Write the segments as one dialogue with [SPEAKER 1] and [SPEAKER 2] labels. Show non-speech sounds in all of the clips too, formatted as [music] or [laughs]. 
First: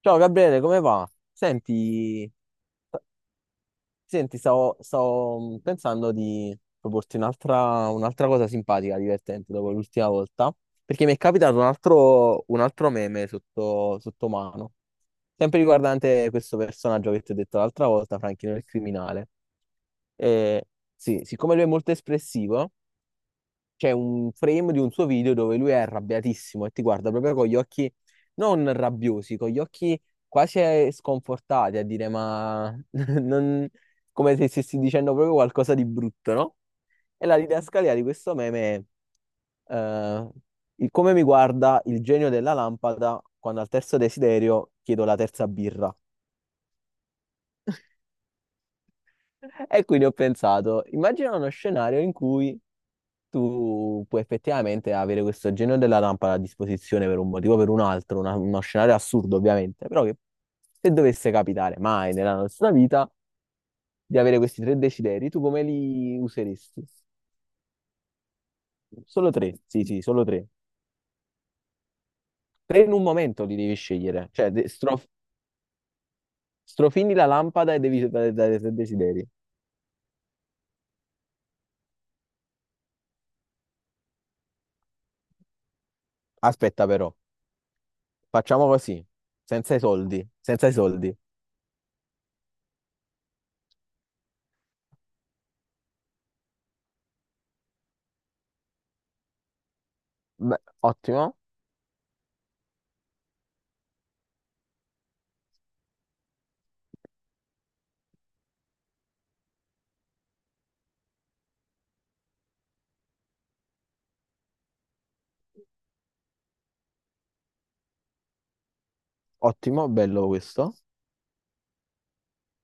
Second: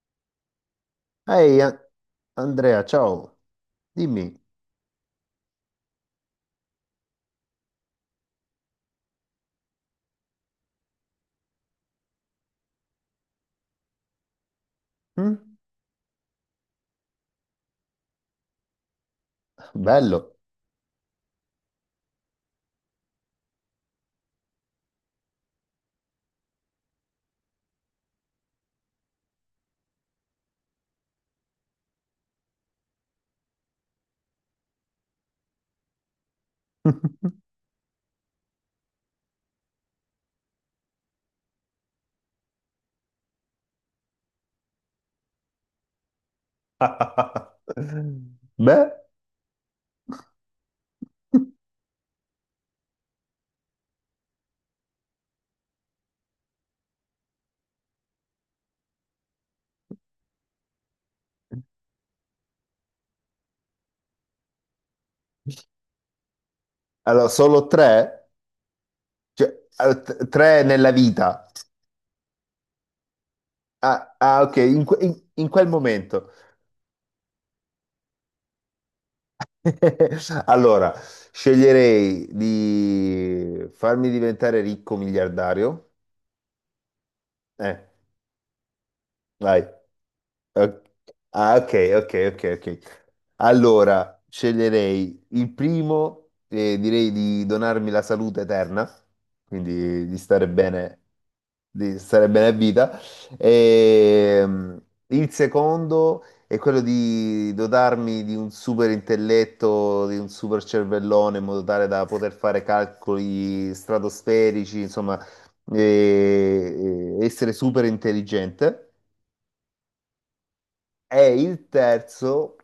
[SPEAKER 1] Ciao Gabriele, come va?
[SPEAKER 2] Ehi
[SPEAKER 1] Senti,
[SPEAKER 2] Andrea, ciao,
[SPEAKER 1] senti,
[SPEAKER 2] dimmi.
[SPEAKER 1] stavo pensando di proporti un'altra cosa simpatica, divertente dopo l'ultima volta, perché mi è capitato un altro meme sotto mano,
[SPEAKER 2] Mm?
[SPEAKER 1] sempre riguardante questo personaggio che ti ho detto l'altra volta, Franchino il criminale.
[SPEAKER 2] Bello.
[SPEAKER 1] E, sì, siccome lui è molto espressivo, c'è un frame di un suo video dove lui è arrabbiatissimo e ti guarda proprio con gli occhi non rabbiosi, con gli occhi quasi sconfortati a dire ma [laughs] non- come se stessi dicendo proprio qualcosa di brutto, no? E la didascalia di questo meme è il come mi guarda il genio della lampada quando al terzo desiderio chiedo la terza birra.
[SPEAKER 2] [laughs] Beh,
[SPEAKER 1] E quindi ho pensato, immagina uno scenario in cui tu puoi effettivamente avere questo genio della lampada a disposizione per un motivo o per un altro, uno scenario assurdo ovviamente, però che se dovesse capitare mai nella nostra vita di avere questi tre desideri, tu come li useresti?
[SPEAKER 2] allora solo tre?
[SPEAKER 1] Solo
[SPEAKER 2] Cioè,
[SPEAKER 1] tre, sì, sì, solo tre.
[SPEAKER 2] tre nella vita.
[SPEAKER 1] Tre in un momento li devi
[SPEAKER 2] Ah,
[SPEAKER 1] scegliere,
[SPEAKER 2] ah,
[SPEAKER 1] cioè
[SPEAKER 2] ok, in quel momento.
[SPEAKER 1] strofini la lampada e devi dare tre desideri.
[SPEAKER 2] [laughs] Allora, sceglierei di farmi diventare ricco miliardario.
[SPEAKER 1] Aspetta però,
[SPEAKER 2] Eh,
[SPEAKER 1] facciamo così,
[SPEAKER 2] vai.
[SPEAKER 1] senza i soldi, senza i
[SPEAKER 2] Ok.
[SPEAKER 1] soldi.
[SPEAKER 2] Ah, ok, ok. Allora, sceglierei il primo e direi di donarmi la salute eterna, quindi
[SPEAKER 1] Beh, ottimo,
[SPEAKER 2] di stare bene a vita. E, il secondo è quello di dotarmi di un super intelletto, di un super cervellone, in modo tale da poter fare calcoli stratosferici, insomma, e essere super intelligente
[SPEAKER 1] ottimo, bello questo.
[SPEAKER 2] è il terzo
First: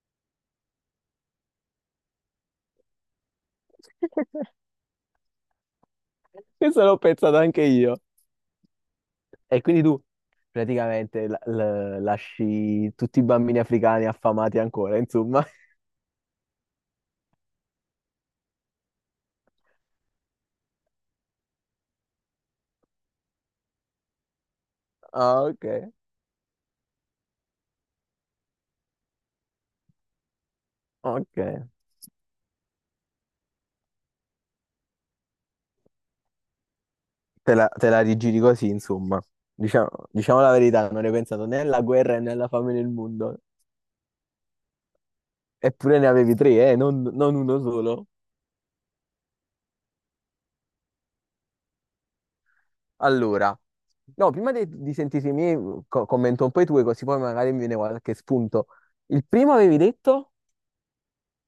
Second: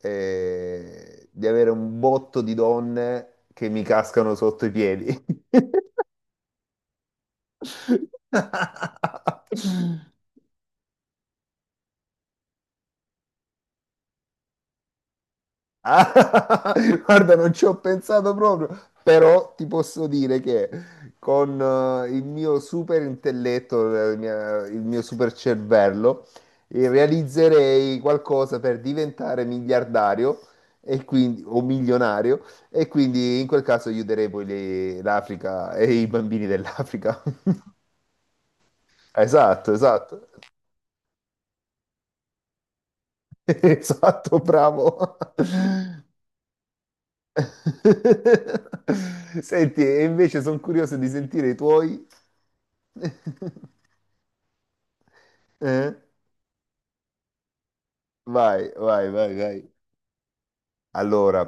[SPEAKER 2] di avere un botto di donne che mi cascano
[SPEAKER 1] [laughs]
[SPEAKER 2] sotto i piedi.
[SPEAKER 1] Questo l'ho pensato anche io.
[SPEAKER 2] [laughs]
[SPEAKER 1] E quindi tu praticamente lasci tutti i bambini africani affamati ancora, insomma. [laughs]
[SPEAKER 2] Ah, [laughs] guarda, non ci ho pensato proprio, però ti posso dire che con il mio super intelletto, il mio super
[SPEAKER 1] Ah, ok,
[SPEAKER 2] cervello, realizzerei qualcosa per diventare miliardario e
[SPEAKER 1] ok.
[SPEAKER 2] quindi, o milionario, e quindi in quel caso aiuterei poi l'Africa e i bambini dell'Africa.
[SPEAKER 1] Te la,
[SPEAKER 2] [laughs]
[SPEAKER 1] te la rigiri così, insomma.
[SPEAKER 2] Esatto,
[SPEAKER 1] Diciamo,
[SPEAKER 2] esatto,
[SPEAKER 1] diciamo la verità, non hai pensato né alla guerra né alla fame nel mondo.
[SPEAKER 2] [laughs] esatto, bravo.
[SPEAKER 1] Eppure ne avevi tre, non uno solo.
[SPEAKER 2] [laughs] Senti, e invece sono curioso di sentire i tuoi.
[SPEAKER 1] Allora,
[SPEAKER 2] [laughs]
[SPEAKER 1] no, prima di sentire i miei,
[SPEAKER 2] Eh?
[SPEAKER 1] commento un po' i tuoi, così poi magari mi viene qualche spunto. Il primo
[SPEAKER 2] Vai.
[SPEAKER 1] avevi detto?
[SPEAKER 2] Allora,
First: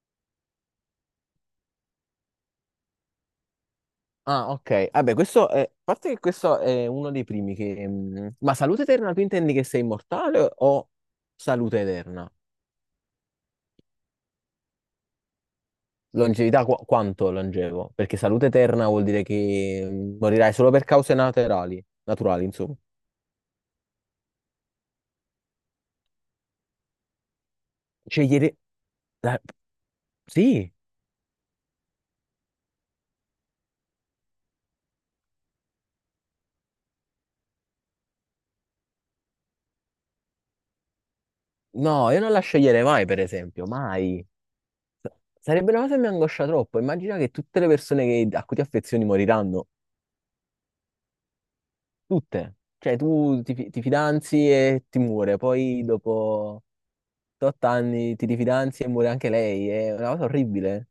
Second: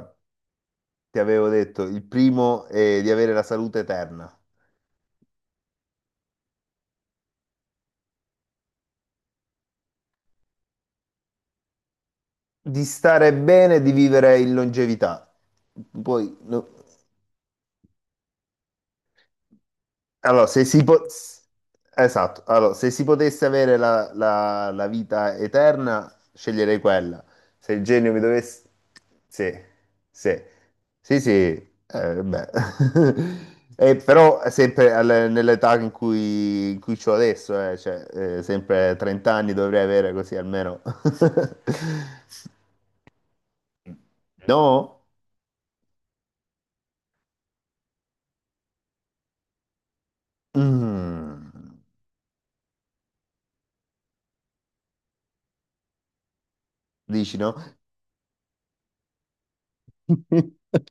[SPEAKER 2] ti avevo detto, il primo è di avere la salute eterna,
[SPEAKER 1] Ah, ok. Vabbè, questo è. A parte che questo è uno dei primi che. Ma salute eterna, tu intendi che sei immortale o salute eterna?
[SPEAKER 2] di stare bene e di vivere in longevità. Poi,
[SPEAKER 1] Longevità,
[SPEAKER 2] no.
[SPEAKER 1] quanto longevo? Perché salute eterna vuol dire che
[SPEAKER 2] Allora,
[SPEAKER 1] morirai
[SPEAKER 2] se
[SPEAKER 1] solo
[SPEAKER 2] si
[SPEAKER 1] per
[SPEAKER 2] po-
[SPEAKER 1] cause
[SPEAKER 2] s-
[SPEAKER 1] naturali,
[SPEAKER 2] esatto,
[SPEAKER 1] naturali,
[SPEAKER 2] allora,
[SPEAKER 1] insomma.
[SPEAKER 2] se si potesse avere la vita eterna, sceglierei quella. Se il genio mi
[SPEAKER 1] Scegliere.
[SPEAKER 2] dovesse...
[SPEAKER 1] la-
[SPEAKER 2] Sì, sì,
[SPEAKER 1] Sì,
[SPEAKER 2] sì, sì, beh. [laughs] Però è sempre nell'età in cui c'ho adesso, cioè, sempre 30 anni dovrei avere così almeno. [laughs]
[SPEAKER 1] no, io non la sceglierei mai, per esempio, mai.
[SPEAKER 2] No?
[SPEAKER 1] S- Sarebbe una cosa che mi angoscia troppo. Immagina che tutte le persone a cui ti affezioni moriranno,
[SPEAKER 2] Mm.
[SPEAKER 1] tutte. Cioè, tu ti fidanzi e ti muore, poi dopo
[SPEAKER 2] Dici no?
[SPEAKER 1] 8 anni, ti rifidanzi e muore anche lei, è una cosa
[SPEAKER 2] [laughs]
[SPEAKER 1] orribile.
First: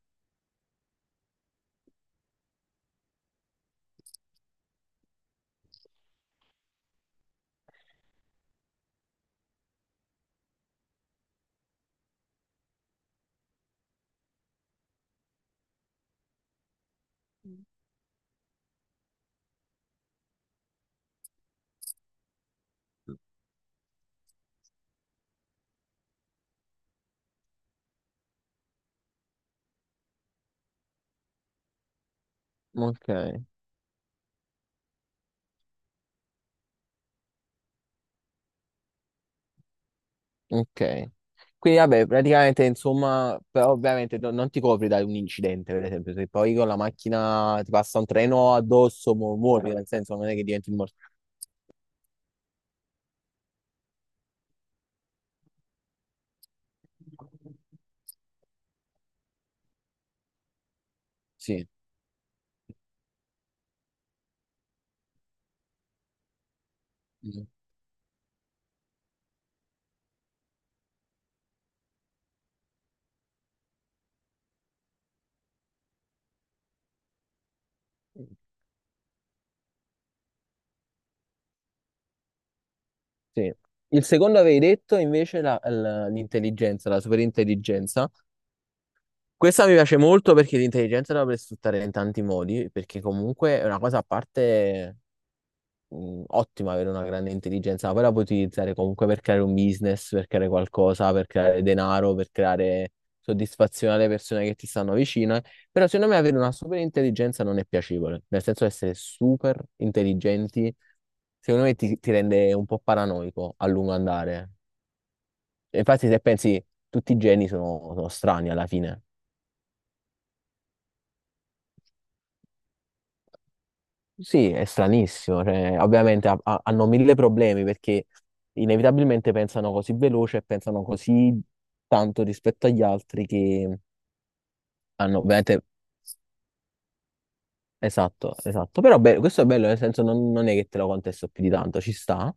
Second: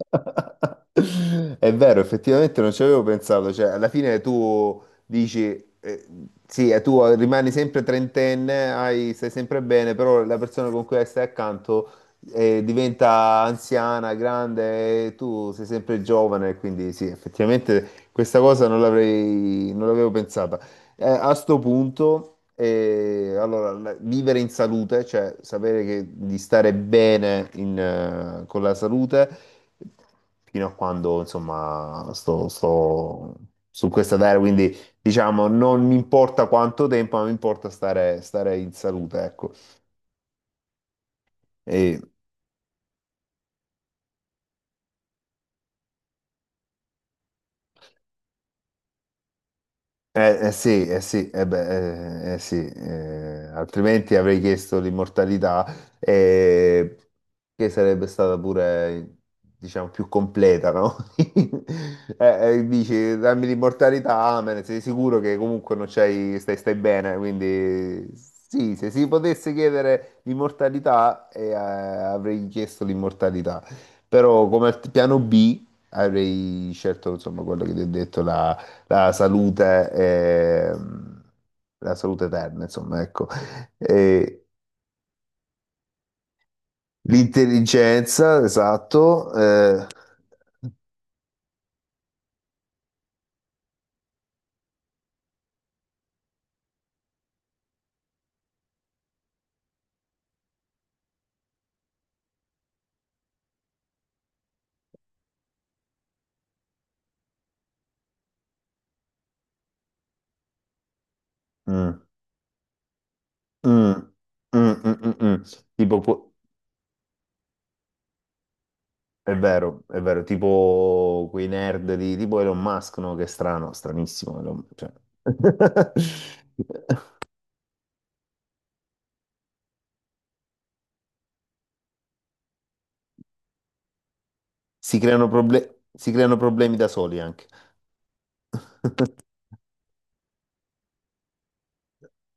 [SPEAKER 2] È vero, effettivamente non ci avevo pensato, cioè alla fine tu dici, eh, sì, tu rimani sempre trentenne, stai sempre bene, però la persona con cui stai accanto diventa anziana, grande e tu sei sempre giovane, quindi sì, effettivamente questa cosa non l'avrei, non l'avevo pensato. A sto punto, allora, vivere in salute, cioè sapere di stare bene in, con la salute, fino a quando, insomma,
[SPEAKER 1] Ok,
[SPEAKER 2] sto su questa terra, quindi diciamo, non mi importa quanto tempo, ma mi importa stare in salute,
[SPEAKER 1] ok. Quindi
[SPEAKER 2] ecco.
[SPEAKER 1] vabbè, praticamente insomma, però ovviamente non ti copri da un incidente, per esempio, se poi con la macchina ti passa un treno addosso, muori, nel senso non è che
[SPEAKER 2] Eh, eh
[SPEAKER 1] diventi
[SPEAKER 2] sì, eh
[SPEAKER 1] immortale.
[SPEAKER 2] sì, eh beh, eh sì, altrimenti avrei chiesto l'immortalità, eh, che sarebbe stata pure, diciamo, più completa, no? [laughs]
[SPEAKER 1] Sì.
[SPEAKER 2] Eh, dici, dammi l'immortalità, amen, sei sicuro che comunque non c'hai, stai bene,
[SPEAKER 1] Mm.
[SPEAKER 2] quindi sì, se si potesse chiedere l'immortalità, avrei chiesto l'immortalità, però come piano B avrei scelto, insomma, quello che ti ho detto, la salute, eh, la salute eterna, insomma, ecco.
[SPEAKER 1] Sì. Il secondo
[SPEAKER 2] E
[SPEAKER 1] avevi detto invece l'intelligenza, la superintelligenza.
[SPEAKER 2] l'intelligenza, esatto.
[SPEAKER 1] Questa mi piace molto perché l'intelligenza la puoi sfruttare in tanti modi, perché comunque è una cosa a parte ottimo avere una grande intelligenza, ma poi la puoi utilizzare comunque per creare un business, per creare qualcosa, per creare denaro, per creare soddisfazione alle persone che ti stanno vicine. Però secondo me avere una super intelligenza non è piacevole, nel senso essere super intelligenti, secondo me ti,
[SPEAKER 2] Mm,
[SPEAKER 1] ti rende un po' paranoico a
[SPEAKER 2] mm,
[SPEAKER 1] lungo andare.
[SPEAKER 2] mm, mm, mm, mm. mm.
[SPEAKER 1] E
[SPEAKER 2] Tipo,
[SPEAKER 1] infatti se
[SPEAKER 2] pu-
[SPEAKER 1] pensi, tutti i geni sono strani alla fine.
[SPEAKER 2] è vero, tipo quei nerd di tipo Elon Musk, no? Che è strano, stranissimo.
[SPEAKER 1] Sì, è
[SPEAKER 2] Cioè.
[SPEAKER 1] stranissimo, cioè, ovviamente hanno
[SPEAKER 2] [laughs]
[SPEAKER 1] mille problemi perché inevitabilmente pensano così veloce e pensano così tanto rispetto agli altri che hanno veramente.
[SPEAKER 2] Si creano problemi da soli anche.
[SPEAKER 1] Esatto, esatto. Però beh,
[SPEAKER 2] [laughs]
[SPEAKER 1] questo è bello, nel senso non è che te lo contesto più di tanto, ci sta.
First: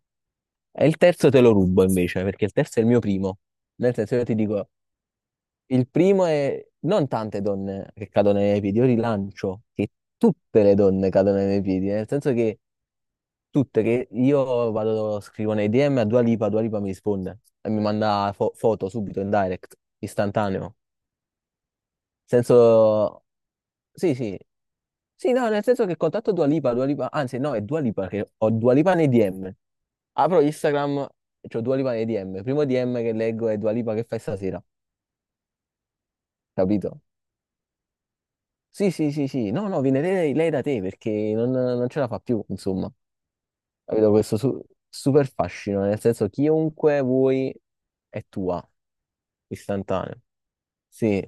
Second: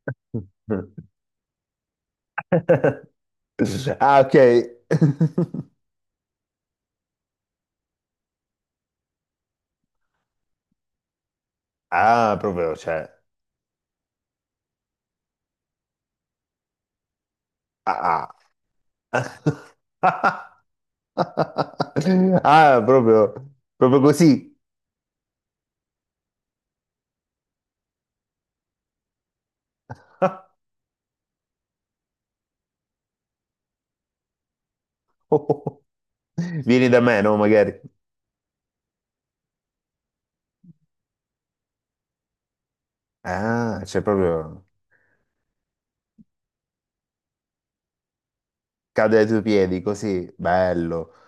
[SPEAKER 1] E il terzo te lo rubo invece, perché il terzo è il mio primo. Nel senso
[SPEAKER 2] Ah,
[SPEAKER 1] io ti
[SPEAKER 2] ok.
[SPEAKER 1] dico,
[SPEAKER 2] [laughs]
[SPEAKER 1] il primo è non tante donne che cadono nei miei piedi, io rilancio che tutte le donne cadono nei miei piedi, nel senso
[SPEAKER 2] Ah,
[SPEAKER 1] che.
[SPEAKER 2] proprio, cioè,
[SPEAKER 1] Tutte che io vado, scrivo nei DM a Dua Lipa, Dua Lipa mi risponde e mi manda
[SPEAKER 2] ah.
[SPEAKER 1] foto subito in direct,
[SPEAKER 2] Ah,
[SPEAKER 1] istantaneo.
[SPEAKER 2] [laughs] ah,
[SPEAKER 1] Senso,
[SPEAKER 2] proprio, proprio
[SPEAKER 1] sì, sì,
[SPEAKER 2] così.
[SPEAKER 1] sì, no, nel senso che contatto Dua Lipa, Dua Lipa, anzi, no, è Dua Lipa che ho Dua Lipa nei DM. Apro Instagram, c'ho Dua Lipa nei DM. Primo DM che leggo è Dua Lipa che fai stasera,
[SPEAKER 2] [laughs] Vieni da
[SPEAKER 1] capito?
[SPEAKER 2] me, no? Magari.
[SPEAKER 1] Sì, sì, sì, sì, no, no, viene lei, da te perché non ce la fa più, insomma,
[SPEAKER 2] Ah, cioè
[SPEAKER 1] capito? Questo
[SPEAKER 2] proprio
[SPEAKER 1] super fascino, nel senso, chiunque vuoi è tua.
[SPEAKER 2] cade ai tuoi piedi
[SPEAKER 1] Istantaneo.
[SPEAKER 2] così, bello.
[SPEAKER 1] Sì,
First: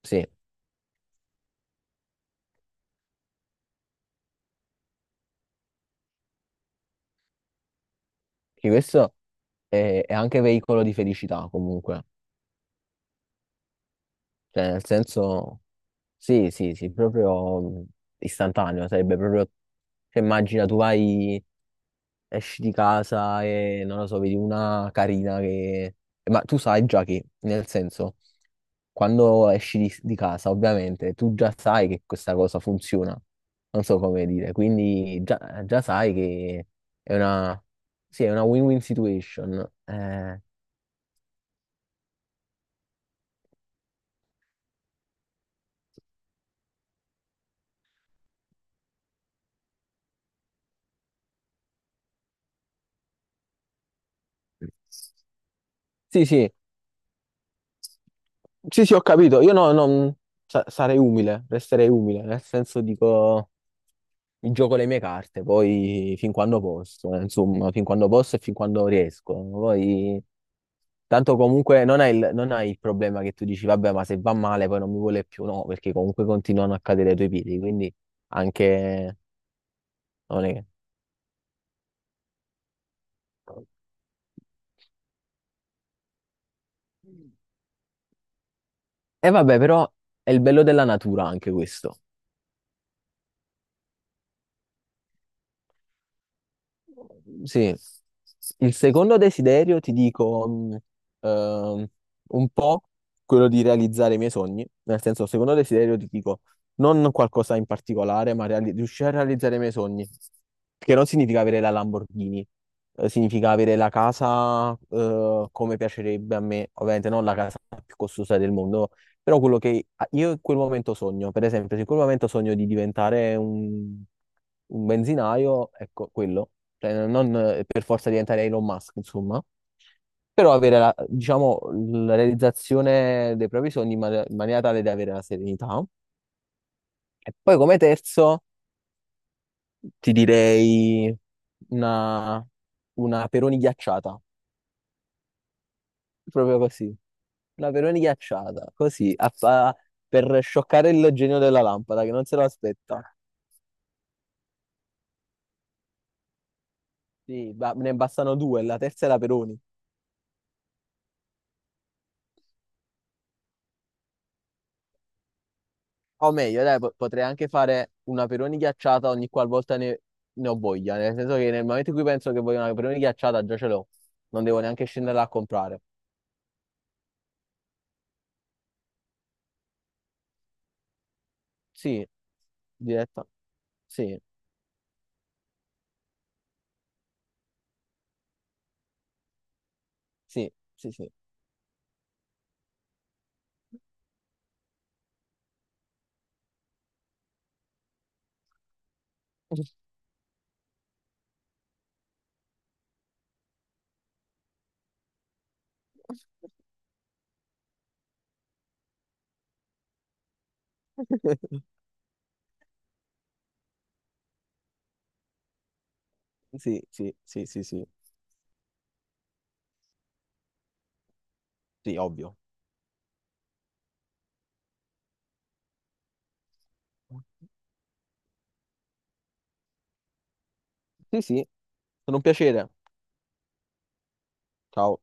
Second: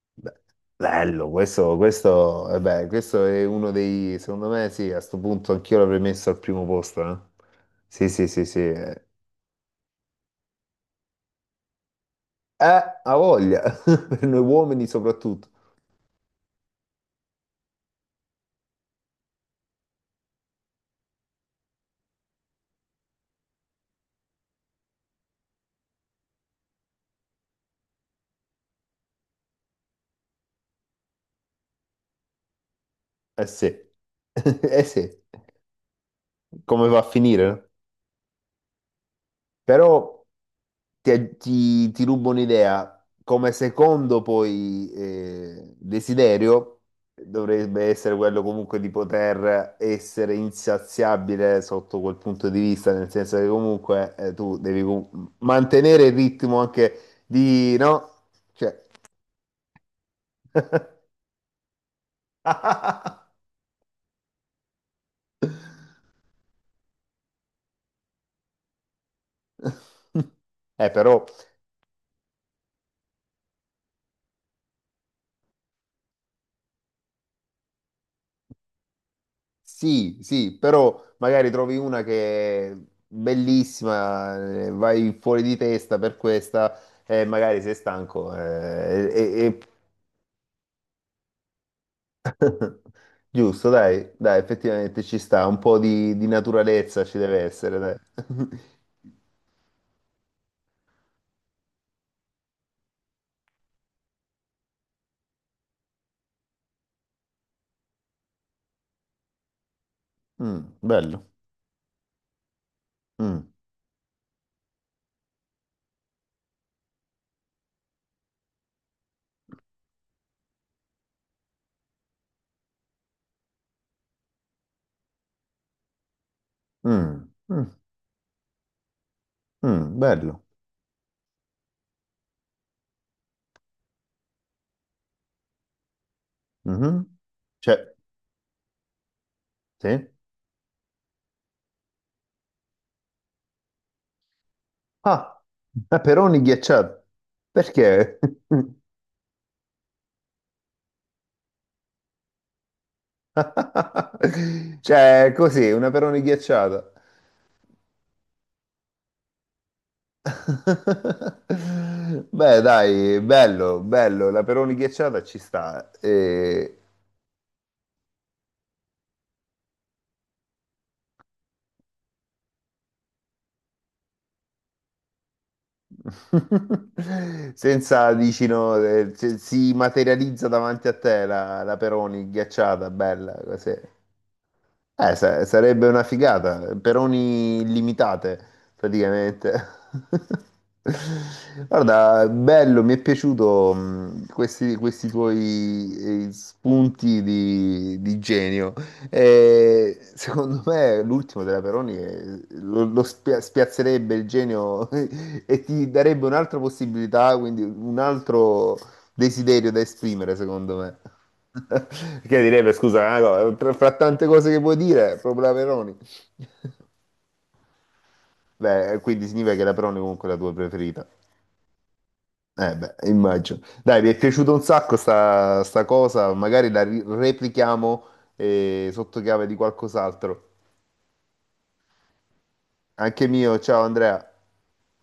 [SPEAKER 1] sì.
[SPEAKER 2] Be- Bello, questo, eh beh, questo è uno dei, secondo me sì, a sto punto anch'io l'avrei messo al primo posto. Eh. Sì, sì, sì.
[SPEAKER 1] Sì, questo è anche veicolo di felicità comunque.
[SPEAKER 2] Eh, ha voglia, [laughs] per noi
[SPEAKER 1] Cioè,
[SPEAKER 2] uomini
[SPEAKER 1] nel
[SPEAKER 2] soprattutto.
[SPEAKER 1] senso, sì, sì, sì, proprio istantaneo. Sarebbe proprio, cioè, immagina tu vai esci di casa e non lo so, vedi una carina che. Ma tu sai già che, nel senso, quando esci di casa, ovviamente, tu già sai che questa cosa funziona.
[SPEAKER 2] Eh sì,
[SPEAKER 1] Non so come dire,
[SPEAKER 2] [laughs] eh sì,
[SPEAKER 1] quindi già sai che
[SPEAKER 2] come va a
[SPEAKER 1] è
[SPEAKER 2] finire?
[SPEAKER 1] una,
[SPEAKER 2] No?
[SPEAKER 1] sì, è una win-win situation.
[SPEAKER 2] Però... ti rubo un'idea. Come secondo poi desiderio dovrebbe essere quello comunque di poter essere insaziabile sotto quel punto di vista, nel senso che comunque tu devi mantenere il
[SPEAKER 1] Sì, sì,
[SPEAKER 2] ritmo anche di, no? Cioè...
[SPEAKER 1] sì, sì, ho capito. Io no, non sarei umile, resterei umile, nel senso
[SPEAKER 2] [laughs]
[SPEAKER 1] dico. Mi gioco le mie carte, poi fin quando posso, insomma, fin quando posso e fin quando riesco. Poi,
[SPEAKER 2] Però
[SPEAKER 1] tanto comunque non hai il problema che tu dici, vabbè, ma se va male poi non mi vuole più, no, perché comunque continuano a cadere i tuoi piedi, quindi anche.
[SPEAKER 2] sì,
[SPEAKER 1] Non è.
[SPEAKER 2] sì, però magari trovi una che è bellissima, vai fuori di testa per questa e magari sei stanco. Eh,
[SPEAKER 1] E vabbè, però è il bello della natura anche questo.
[SPEAKER 2] giusto, dai, effettivamente ci sta, un po' di naturalezza ci deve
[SPEAKER 1] Sì.
[SPEAKER 2] essere, dai. [laughs]
[SPEAKER 1] Il secondo desiderio, ti dico, ehm, un po' quello di realizzare i miei sogni. Nel senso, il secondo desiderio, ti dico, non qualcosa in particolare, ma riuscire a realizzare i miei sogni.
[SPEAKER 2] Mm,
[SPEAKER 1] Che non
[SPEAKER 2] bello.
[SPEAKER 1] significa avere la Lamborghini,
[SPEAKER 2] Mm,
[SPEAKER 1] significa avere la casa, come piacerebbe a me. Ovviamente non la casa più costosa del mondo, però quello che io in quel momento sogno. Per esempio, se in quel momento sogno di diventare un benzinaio, ecco, quello cioè
[SPEAKER 2] mm,
[SPEAKER 1] non
[SPEAKER 2] mm,
[SPEAKER 1] per forza diventare Elon Musk, insomma,
[SPEAKER 2] mm, bello.
[SPEAKER 1] però avere la, diciamo, la realizzazione dei propri sogni in, in maniera tale da avere la serenità.
[SPEAKER 2] Mhm.
[SPEAKER 1] E poi come
[SPEAKER 2] Cioè,
[SPEAKER 1] terzo
[SPEAKER 2] sì.
[SPEAKER 1] ti direi una, una Peroni ghiacciata,
[SPEAKER 2] Ah, peperoni
[SPEAKER 1] proprio così,
[SPEAKER 2] ghiacciati.
[SPEAKER 1] una Peroni
[SPEAKER 2] Perché?
[SPEAKER 1] ghiacciata, così, per scioccare il genio della lampada che non se lo aspetta.
[SPEAKER 2] [laughs] Cioè, così, una peroni ghiacciata.
[SPEAKER 1] Sì, ne bastano due, la terza è la Peroni.
[SPEAKER 2] [laughs] Beh, dai, bello, la peroni ghiacciata ci sta.
[SPEAKER 1] O meglio,
[SPEAKER 2] E...
[SPEAKER 1] dai, potrei anche fare una peroni ghiacciata ogni qualvolta ne ho voglia, nel senso che nel momento in cui penso che voglio una peroni ghiacciata già ce l'ho, non devo neanche scendere a comprare.
[SPEAKER 2] [laughs] Senza, dici, no, si materializza davanti a te la
[SPEAKER 1] Sì,
[SPEAKER 2] peroni ghiacciata,
[SPEAKER 1] diretta.
[SPEAKER 2] bella, così.
[SPEAKER 1] Sì,
[SPEAKER 2] Sarebbe una figata, peroni illimitate praticamente.
[SPEAKER 1] sì, sì, sì,
[SPEAKER 2] [laughs] Guarda, bello, mi è piaciuto questi tuoi spunti di genio. E secondo me l'ultimo della Peroni lo spiazzerebbe il genio [laughs] e ti darebbe un'altra possibilità, quindi un altro desiderio da esprimere, secondo me.
[SPEAKER 1] [laughs]
[SPEAKER 2] [laughs] Che direbbe, scusa, ah, no, fra tante cose che vuoi dire, proprio la Peroni.
[SPEAKER 1] sì, sì, sì, sì, sì,
[SPEAKER 2] Beh, quindi significa che la Peroni comunque è la tua preferita.
[SPEAKER 1] sì, ovvio.
[SPEAKER 2] Eh beh, immagino. Dai, mi è piaciuta un sacco sta cosa, magari la replichiamo sotto chiave di qualcos'altro.
[SPEAKER 1] Sì, sì, sono un piacere.
[SPEAKER 2] Anche mio, ciao Andrea.
[SPEAKER 1] Ciao.